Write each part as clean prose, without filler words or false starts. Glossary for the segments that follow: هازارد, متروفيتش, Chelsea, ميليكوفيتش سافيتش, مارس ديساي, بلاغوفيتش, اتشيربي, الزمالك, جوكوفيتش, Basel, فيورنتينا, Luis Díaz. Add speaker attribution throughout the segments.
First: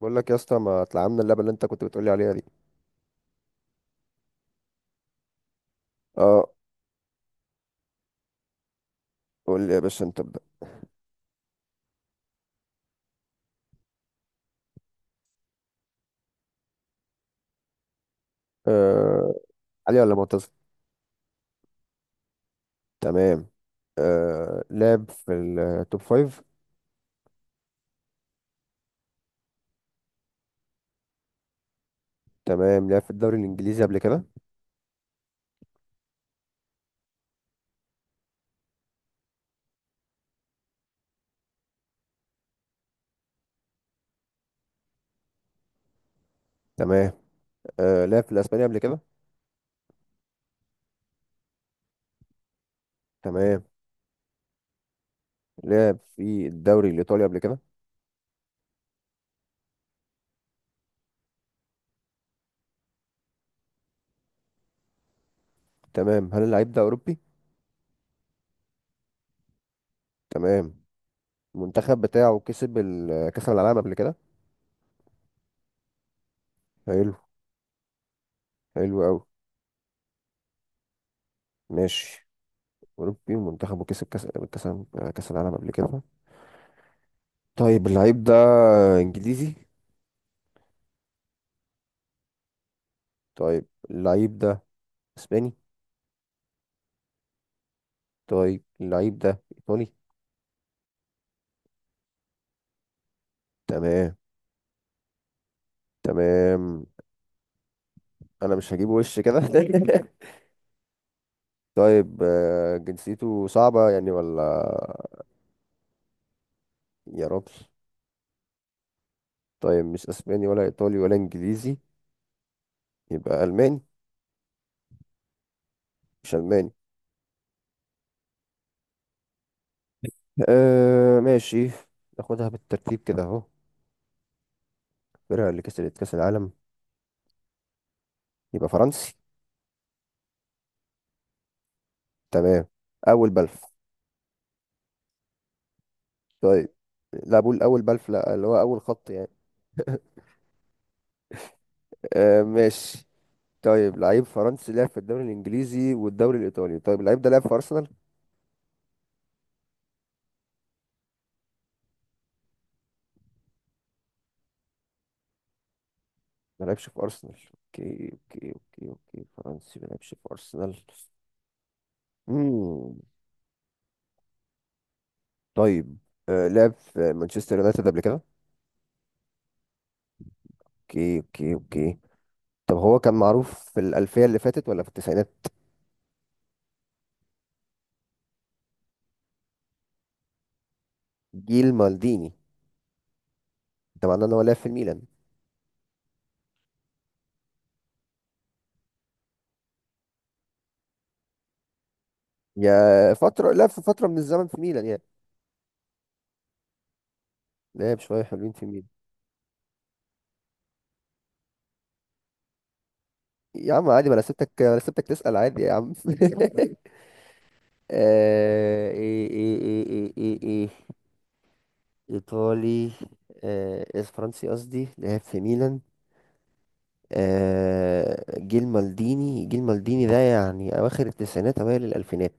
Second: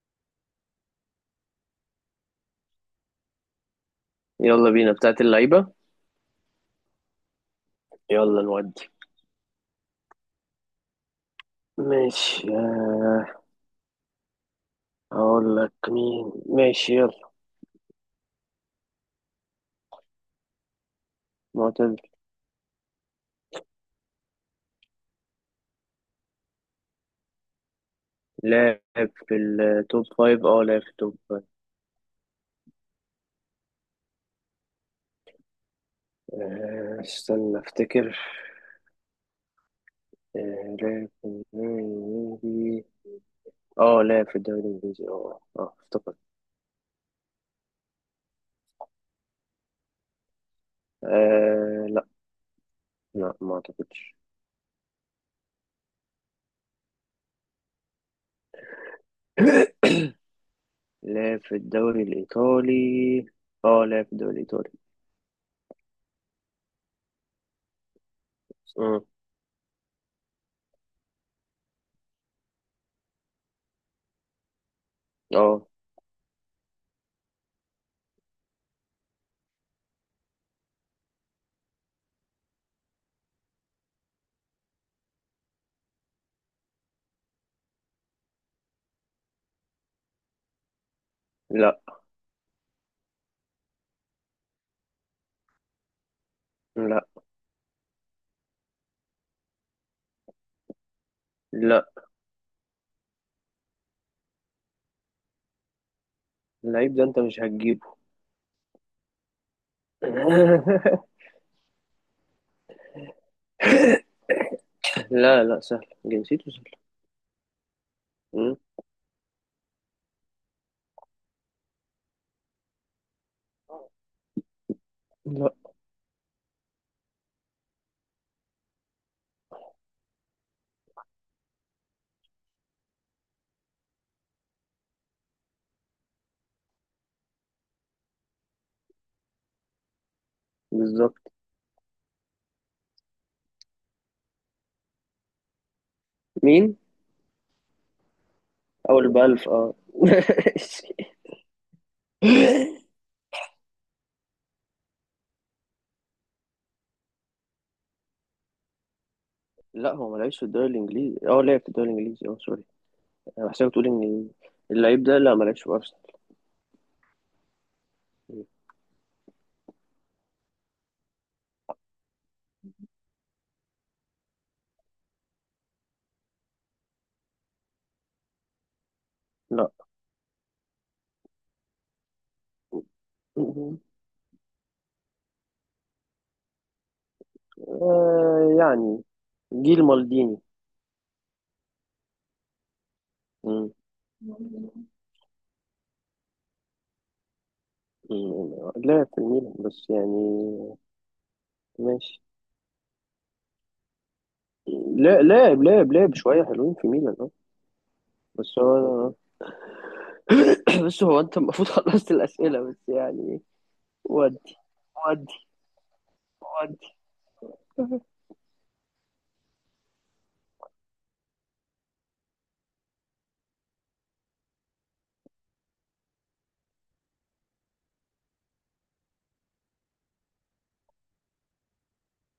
Speaker 1: بقول لك يا اسطى، ما اتلعبنا اللعبه اللي انت كنت بتقولي عليها دي.
Speaker 2: يلا بينا بتاعت اللعيبة.
Speaker 1: اه.
Speaker 2: يلا نودي.
Speaker 1: قول لي يا باشا، انت ابدا.
Speaker 2: ماشي، هقول لك مين. ماشي، يلا.
Speaker 1: آه، علي ولا معتز؟
Speaker 2: معتز.
Speaker 1: تمام. آه، لعب في التوب فايف؟
Speaker 2: لاعب في التوب فايف، اه لاعب في التوب فايف.
Speaker 1: تمام. لعب في الدوري الانجليزي قبل كده؟
Speaker 2: استنى افتكر. لاعب في الدوري الانجليزي. اه لاعب في الدوري الانجليزي. اه افتكرت.
Speaker 1: تمام. آه، لعب في الاسباني قبل كده؟
Speaker 2: آه لا، لا ما
Speaker 1: تمام.
Speaker 2: اعتقدش.
Speaker 1: لعب في الدوري الايطالي قبل كده؟
Speaker 2: لاعب في الدوري الايطالي، اه لاعب في الدوري الايطالي.
Speaker 1: تمام. هل اللعيب ده اوروبي؟
Speaker 2: مم.
Speaker 1: تمام. المنتخب بتاعه كسب كاس العالم قبل كده؟
Speaker 2: اه
Speaker 1: حلو. حلو قوي. ماشي. اوروبي ومنتخبه كسب كاس كاس العالم قبل كده. طيب، اللعيب ده انجليزي؟
Speaker 2: لا
Speaker 1: طيب، اللعيب ده اسباني؟
Speaker 2: لا
Speaker 1: طيب، اللعيب ده ايطالي؟
Speaker 2: لا.
Speaker 1: تمام. تمام.
Speaker 2: اللعيب ده انت مش هتجيبه.
Speaker 1: انا مش هجيب وش كده. طيب، جنسيته صعبة يعني ولا؟
Speaker 2: لا لا، سهل، جنسيته سهل.
Speaker 1: يا رب.
Speaker 2: مم.
Speaker 1: طيب، مش اسباني ولا ايطالي ولا انجليزي، يبقى الماني؟
Speaker 2: لا،
Speaker 1: مش الماني. آه، ماشي. ناخدها بالترتيب كده اهو، الفرقة اللي كسبت كاس العالم يبقى فرنسي.
Speaker 2: بالظبط.
Speaker 1: تمام. اول بلف. طيب.
Speaker 2: مين؟
Speaker 1: لا، بقول اول بلف، لا، اللي هو اول
Speaker 2: اول
Speaker 1: خط يعني.
Speaker 2: بألف، اه.
Speaker 1: آه، ماشي. طيب، لعيب فرنسي لعب في الدوري الانجليزي والدوري الايطالي، طيب اللعيب ده لعب في ارسنال؟
Speaker 2: لا، هو ما لعبش في الدوري الانجليزي. اه لعب في الدوري الانجليزي، اه، سوري. انا بحسبك تقول ان اللعيب ده لا، ما لعبش في ارسنال.
Speaker 1: ما لعبش في ارسنال. اوكي،
Speaker 2: مم.
Speaker 1: اوكي. اوكي اوكي، فرنسي ما لعبش في ارسنال. امم طيب، لعب في مانشستر يونايتد قبل كده؟
Speaker 2: لا.
Speaker 1: اوكي، اوكي، اوكي. طب هو كان معروف
Speaker 2: مم.
Speaker 1: في الالفيه اللي فاتت ولا في التسعينات؟
Speaker 2: آه يعني، جيل مالديني.
Speaker 1: جيل مالديني.
Speaker 2: مم.
Speaker 1: ده معناه ان هو لعب في الميلان.
Speaker 2: مم. لعب في الميلان، بس يعني ماشي.
Speaker 1: يا فتره، لعب في فتره من الزمن في ميلان يعني.
Speaker 2: لا، لاعب شوية حلوين في ميلان، اه.
Speaker 1: لعب شويه حلوين
Speaker 2: بس
Speaker 1: في ميلان.
Speaker 2: هو بس هو انت المفروض خلصت الاسئله، بس يعني.
Speaker 1: يا عم عادي، ما انا
Speaker 2: ودي،
Speaker 1: سبتك انا سبتك
Speaker 2: ودي،
Speaker 1: تسأل عادي يا عم.
Speaker 2: ودي.
Speaker 1: آه، ايه، ايه، ايه، ايه، ايه، ايه. ايطالي. آه، إيه، فرنسي قصدي، لعب في ميلان. آه، جيل مالديني. جيل مالديني ده يعني اواخر التسعينات اوائل الالفينات.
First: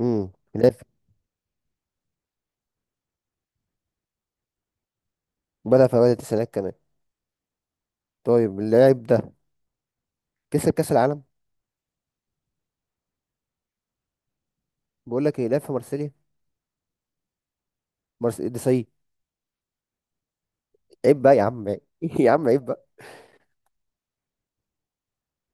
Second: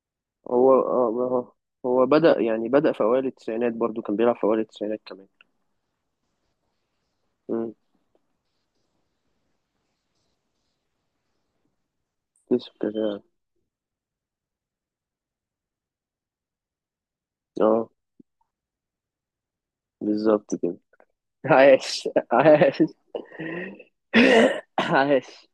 Speaker 1: امم لعب
Speaker 2: هو
Speaker 1: في-
Speaker 2: اه، ما هو بدأ يعني، بدأ في اوائل التسعينات، برضو كان بيلعب في اوائل التسعينات كمان.
Speaker 1: بدأ في اوائل التسعينات كمان.
Speaker 2: امم.
Speaker 1: طيب، اللاعب ده كسب كاس العالم.
Speaker 2: يوسف كده،
Speaker 1: بقول لك ايه، لعب في مارسيليا.
Speaker 2: اه
Speaker 1: مارس ديساي.
Speaker 2: بالظبط كده.
Speaker 1: عيب بقى يا عم، عيب.
Speaker 2: عاش،
Speaker 1: يا عم عيب
Speaker 2: عاش.
Speaker 1: بقى.
Speaker 2: عاش.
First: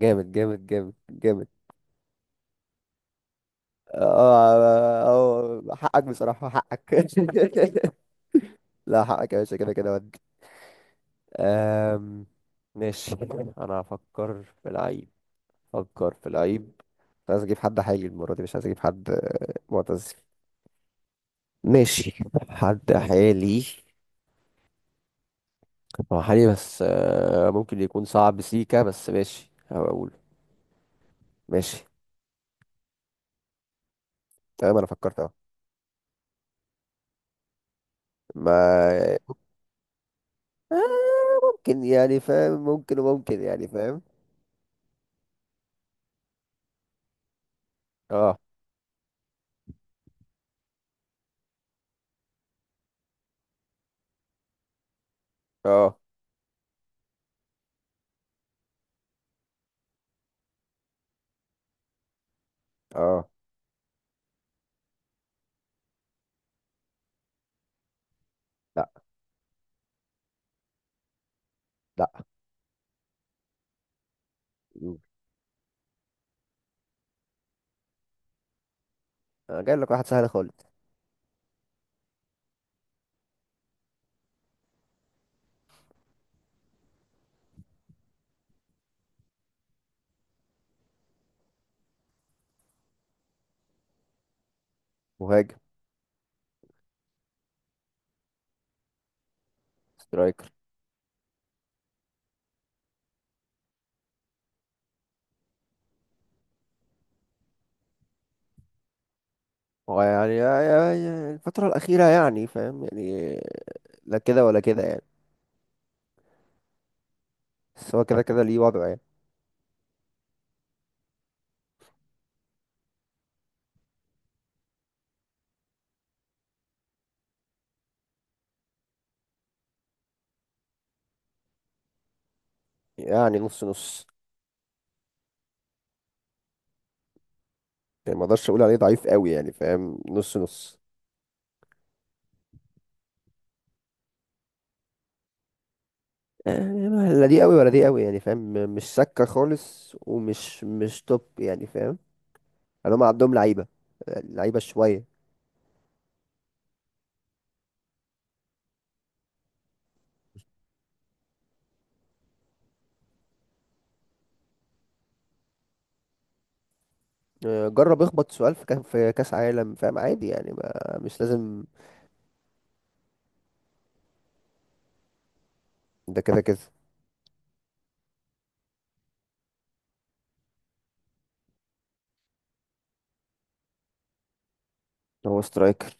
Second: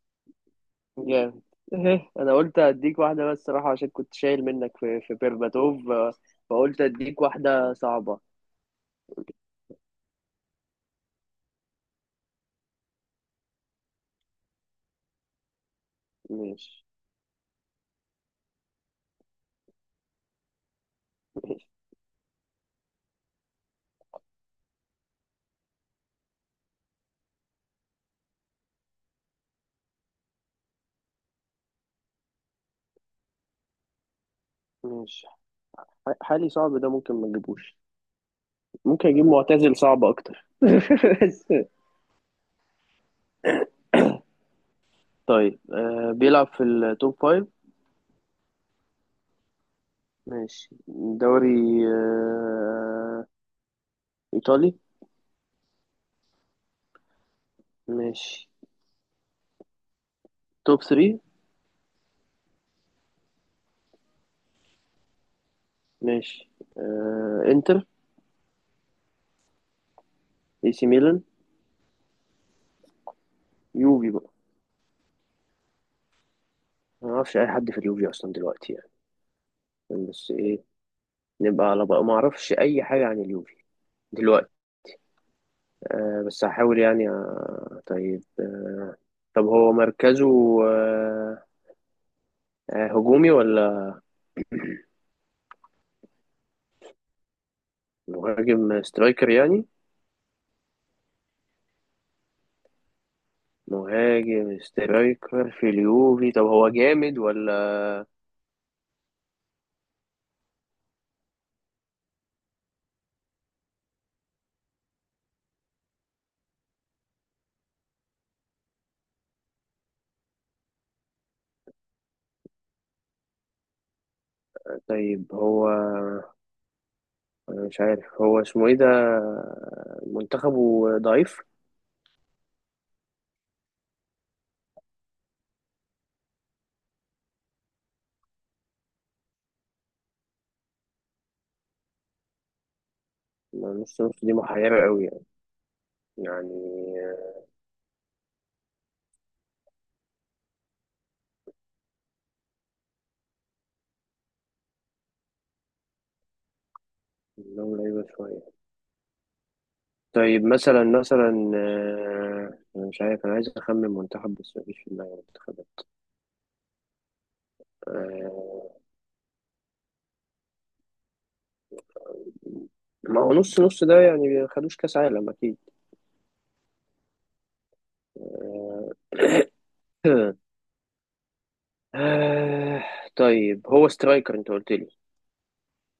Speaker 1: جامد، جامد، جامد،
Speaker 2: جامد.
Speaker 1: جامد.
Speaker 2: إيه، انا قلت اديك واحده بس صراحه عشان
Speaker 1: اه،
Speaker 2: كنت شايل منك في
Speaker 1: آه،
Speaker 2: في
Speaker 1: آه،
Speaker 2: بيرباتوف،
Speaker 1: حقك بصراحة،
Speaker 2: فقلت
Speaker 1: حقك.
Speaker 2: اديك واحده صعبه.
Speaker 1: لا، حقك يا باشا، كده كده. أم... ماشي. انا هفكر في العيب. فكر في العيب.
Speaker 2: ماشي،
Speaker 1: مش عايز اجيب حد حالي المره دي، مش عايز اجيب حد معتزل.
Speaker 2: ماشي،
Speaker 1: ماشي. حد حالي. هو حالي، بس ممكن يكون صعب سيكا، بس ماشي هقول. ماشي. تمام، انا فكرت
Speaker 2: ماشي.
Speaker 1: اهو.
Speaker 2: حالي صعب ده، ممكن ما نجيبوش. ممكن
Speaker 1: ما
Speaker 2: اجيب معتزل صعب اكتر.
Speaker 1: آه،
Speaker 2: بس
Speaker 1: ممكن يعني، فاهم؟ ممكن وممكن يعني، فاهم؟
Speaker 2: طيب، بيلعب في التوب فايف.
Speaker 1: اه،
Speaker 2: ماشي. دوري، ايطالي.
Speaker 1: اه،
Speaker 2: ماشي. توب 3.
Speaker 1: اه.
Speaker 2: ماشي، آه، انتر،
Speaker 1: لا،
Speaker 2: اي سي ميلان،
Speaker 1: لا.
Speaker 2: يوفي بقى. ما اعرفش اي حد في اليوفي اصلا دلوقتي،
Speaker 1: انا جايب لك واحد
Speaker 2: يعني،
Speaker 1: سهل
Speaker 2: بس ايه،
Speaker 1: خالص.
Speaker 2: نبقى على بقى. ما اعرفش اي حاجه عن اليوفي دلوقتي، بس هحاول يعني. طيب. طب هو مركزه، آه، هجومي ولا؟
Speaker 1: مهاجم
Speaker 2: مهاجم سترايكر يعني.
Speaker 1: سترايكر.
Speaker 2: مهاجم سترايكر في اليوفي. طب هو جامد ولا؟
Speaker 1: هو يعني يا الفترة الأخيرة يعني، فاهم يعني؟ لا كده ولا كده يعني. بس هو كده كده ليه وضعه يعني.
Speaker 2: طيب هو، أنا مش عارف هو اسمه ايه ده. منتخبه ضعيف؟
Speaker 1: يعني نص نص. يعني ما اقدرش اقول عليه ضعيف قوي يعني، فاهم؟ نص نص.
Speaker 2: ما نص نص دي محيرة قوي يعني. يعني
Speaker 1: يعني لا دي قوي ولا دي قوي، يعني فاهم؟ مش سكة خالص، ومش مش توب يعني، فاهم؟ يعني هم عندهم لعيبة، لعيبة شوية.
Speaker 2: منهم لعيبة شوية. طيب مثلا مثلا، أنا مش عارف، أنا عايز أخمن منتخب بس مفيش في دماغي منتخبات.
Speaker 1: آه، جرب اخبط سؤال في
Speaker 2: آه،
Speaker 1: في كأس عالم، فاهم؟ عادي يعني، ما مش لازم.
Speaker 2: ما هو نص نص ده يعني ما خدوش كأس عالم أكيد.
Speaker 1: ده كده كده.
Speaker 2: آه، آه، طيب هو سترايكر أنت قلت لي.
Speaker 1: هو سترايكر.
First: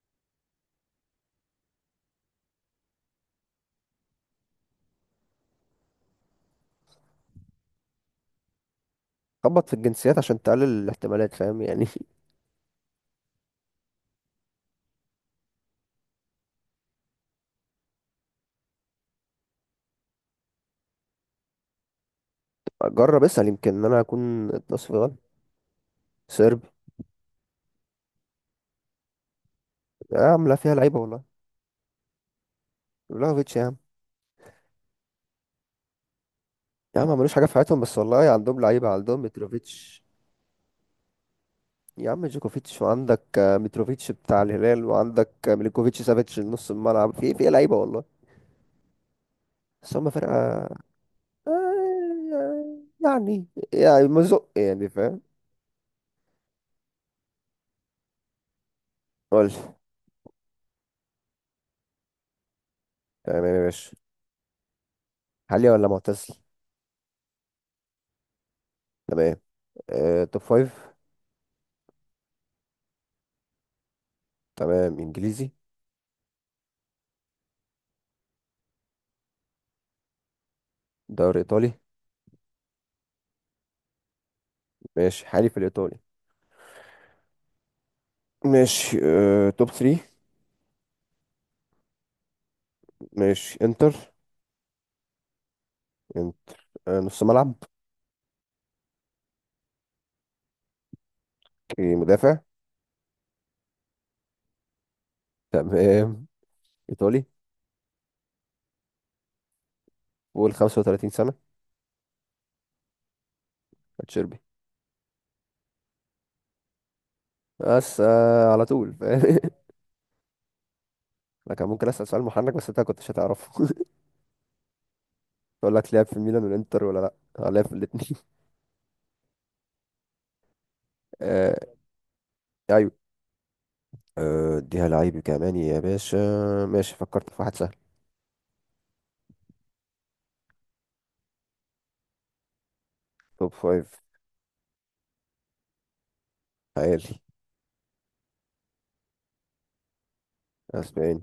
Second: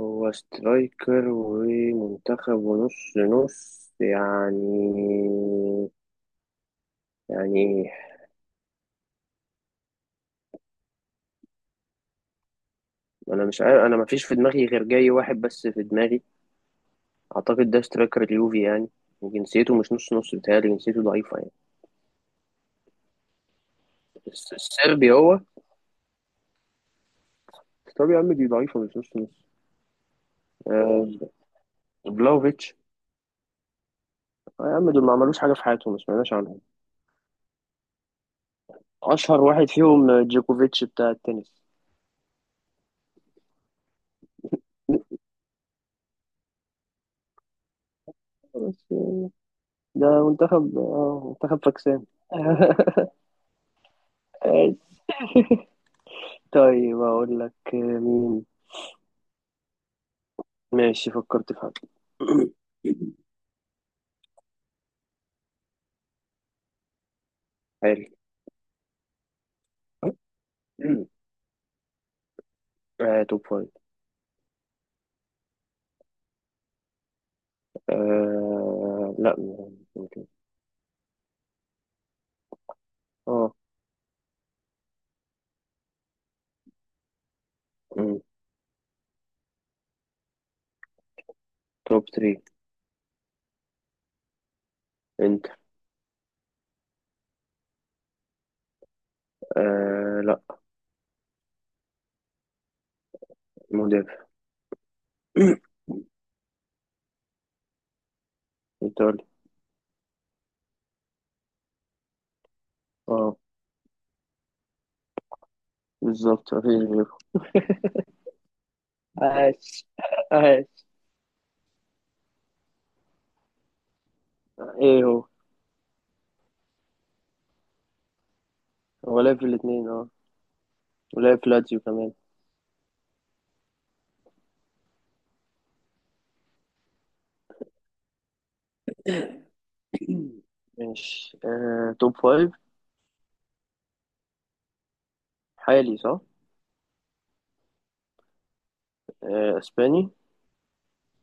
Speaker 2: هو سترايكر ومنتخب ونص نص يعني. يعني ايه؟
Speaker 1: خبط في الجنسيات عشان تقلل الاحتمالات، فاهم يعني؟
Speaker 2: انا مش عارف، انا مفيش في دماغي غير جاي واحد بس في دماغي. اعتقد ده سترايكر اليوفي يعني، وجنسيته مش نص نص، بتهيألي جنسيته ضعيفة يعني.
Speaker 1: جرب اسأل، يمكن ان انا اكون النصف
Speaker 2: السربي
Speaker 1: غلط.
Speaker 2: هو؟
Speaker 1: سيرب.
Speaker 2: طب يا عم دي ضعيفة مش نص نص.
Speaker 1: يا عم لا، فيها لعيبه
Speaker 2: آه،
Speaker 1: والله.
Speaker 2: بلاوفيتش.
Speaker 1: بلاغوفيتش يا عم.
Speaker 2: آه يا عم، دول ما عملوش حاجة في حياتهم، ما سمعناش عنهم.
Speaker 1: يا عم ملوش حاجه في حياتهم، بس والله عندهم لعيبه، عندهم
Speaker 2: أشهر واحد
Speaker 1: متروفيتش.
Speaker 2: فيهم جوكوفيتش بتاع التنس.
Speaker 1: يا عم جوكوفيتش، وعندك آه، متروفيتش بتاع الهلال، وعندك آه، ميليكوفيتش، سافيتش، نص الملعب في لعيبه والله.
Speaker 2: بس
Speaker 1: بس هم
Speaker 2: ده
Speaker 1: فرقه.
Speaker 2: منتخب، اه منتخب فاكسان.
Speaker 1: آه، يعني. يعني مزق يعني، فاهم؟
Speaker 2: طيب أقول لك مين؟
Speaker 1: قول لي.
Speaker 2: ماشي، فكرت في حد.
Speaker 1: تمام يا باشا. حالي ولا معتزل.
Speaker 2: حلو.
Speaker 1: تمام. أه، توب فايف.
Speaker 2: آه، توب فايف.
Speaker 1: تمام. انجليزي؟
Speaker 2: آه لا، ممكن.
Speaker 1: دوري ايطالي.
Speaker 2: اه.
Speaker 1: ماشي، حالي في الايطالي.
Speaker 2: مم.
Speaker 1: ماشي. أه، توب 3.
Speaker 2: توب ثري.
Speaker 1: ماشي. انتر.
Speaker 2: انت.
Speaker 1: انت- آه، نص ملعب.
Speaker 2: آه لا.
Speaker 1: اوكي، مدافع.
Speaker 2: مدافع.
Speaker 1: تمام. ايطالي.
Speaker 2: ايطالي.
Speaker 1: فوق 35 سنه.
Speaker 2: اه،
Speaker 1: اتشيربي.
Speaker 2: بالظبط، مفيش غيره.
Speaker 1: بس آه، على طول فاهم.
Speaker 2: عاش، عاش.
Speaker 1: انا كان ممكن اسال سؤال محنك بس انت كنتش هتعرفه.
Speaker 2: ايه هو؟
Speaker 1: اقول لك لعب في ميلان والانتر، ولا لا؟ آه، لعب في الاثنين.
Speaker 2: هو لعب في الاتنين، اه. ولعب في
Speaker 1: آه.
Speaker 2: لاتسيو كمان.
Speaker 1: ايوه. آه، اديها لعيب كمان يا باشا. ماشي، فكرت في واحد سهل.
Speaker 2: ماشي، آه توب فايف.
Speaker 1: توب فايف.
Speaker 2: حالي، صح.
Speaker 1: عالي.
Speaker 2: آه اسباني.
Speaker 1: اسباني.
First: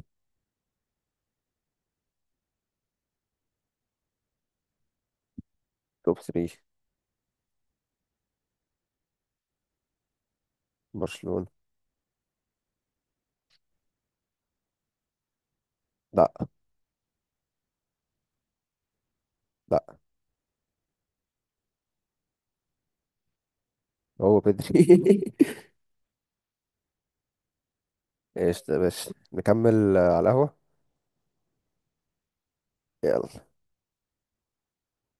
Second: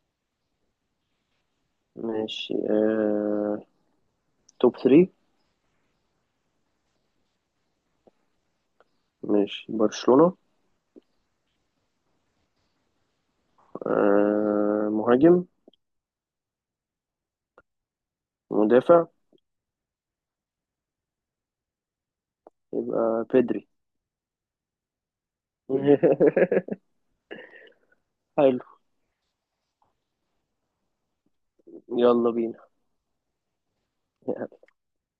Speaker 2: ماشي، آه، توب ثري.
Speaker 1: توب 3.
Speaker 2: ماشي، برشلونة.
Speaker 1: برشلونه.
Speaker 2: آه مهاجم.
Speaker 1: لا.
Speaker 2: مدافع.
Speaker 1: لا.
Speaker 2: يبقى بيدري.
Speaker 1: هو بدري.
Speaker 2: حلو.
Speaker 1: ايش ده يا باشا، نكمل على القهوه.
Speaker 2: يلا بينا.
Speaker 1: يلا.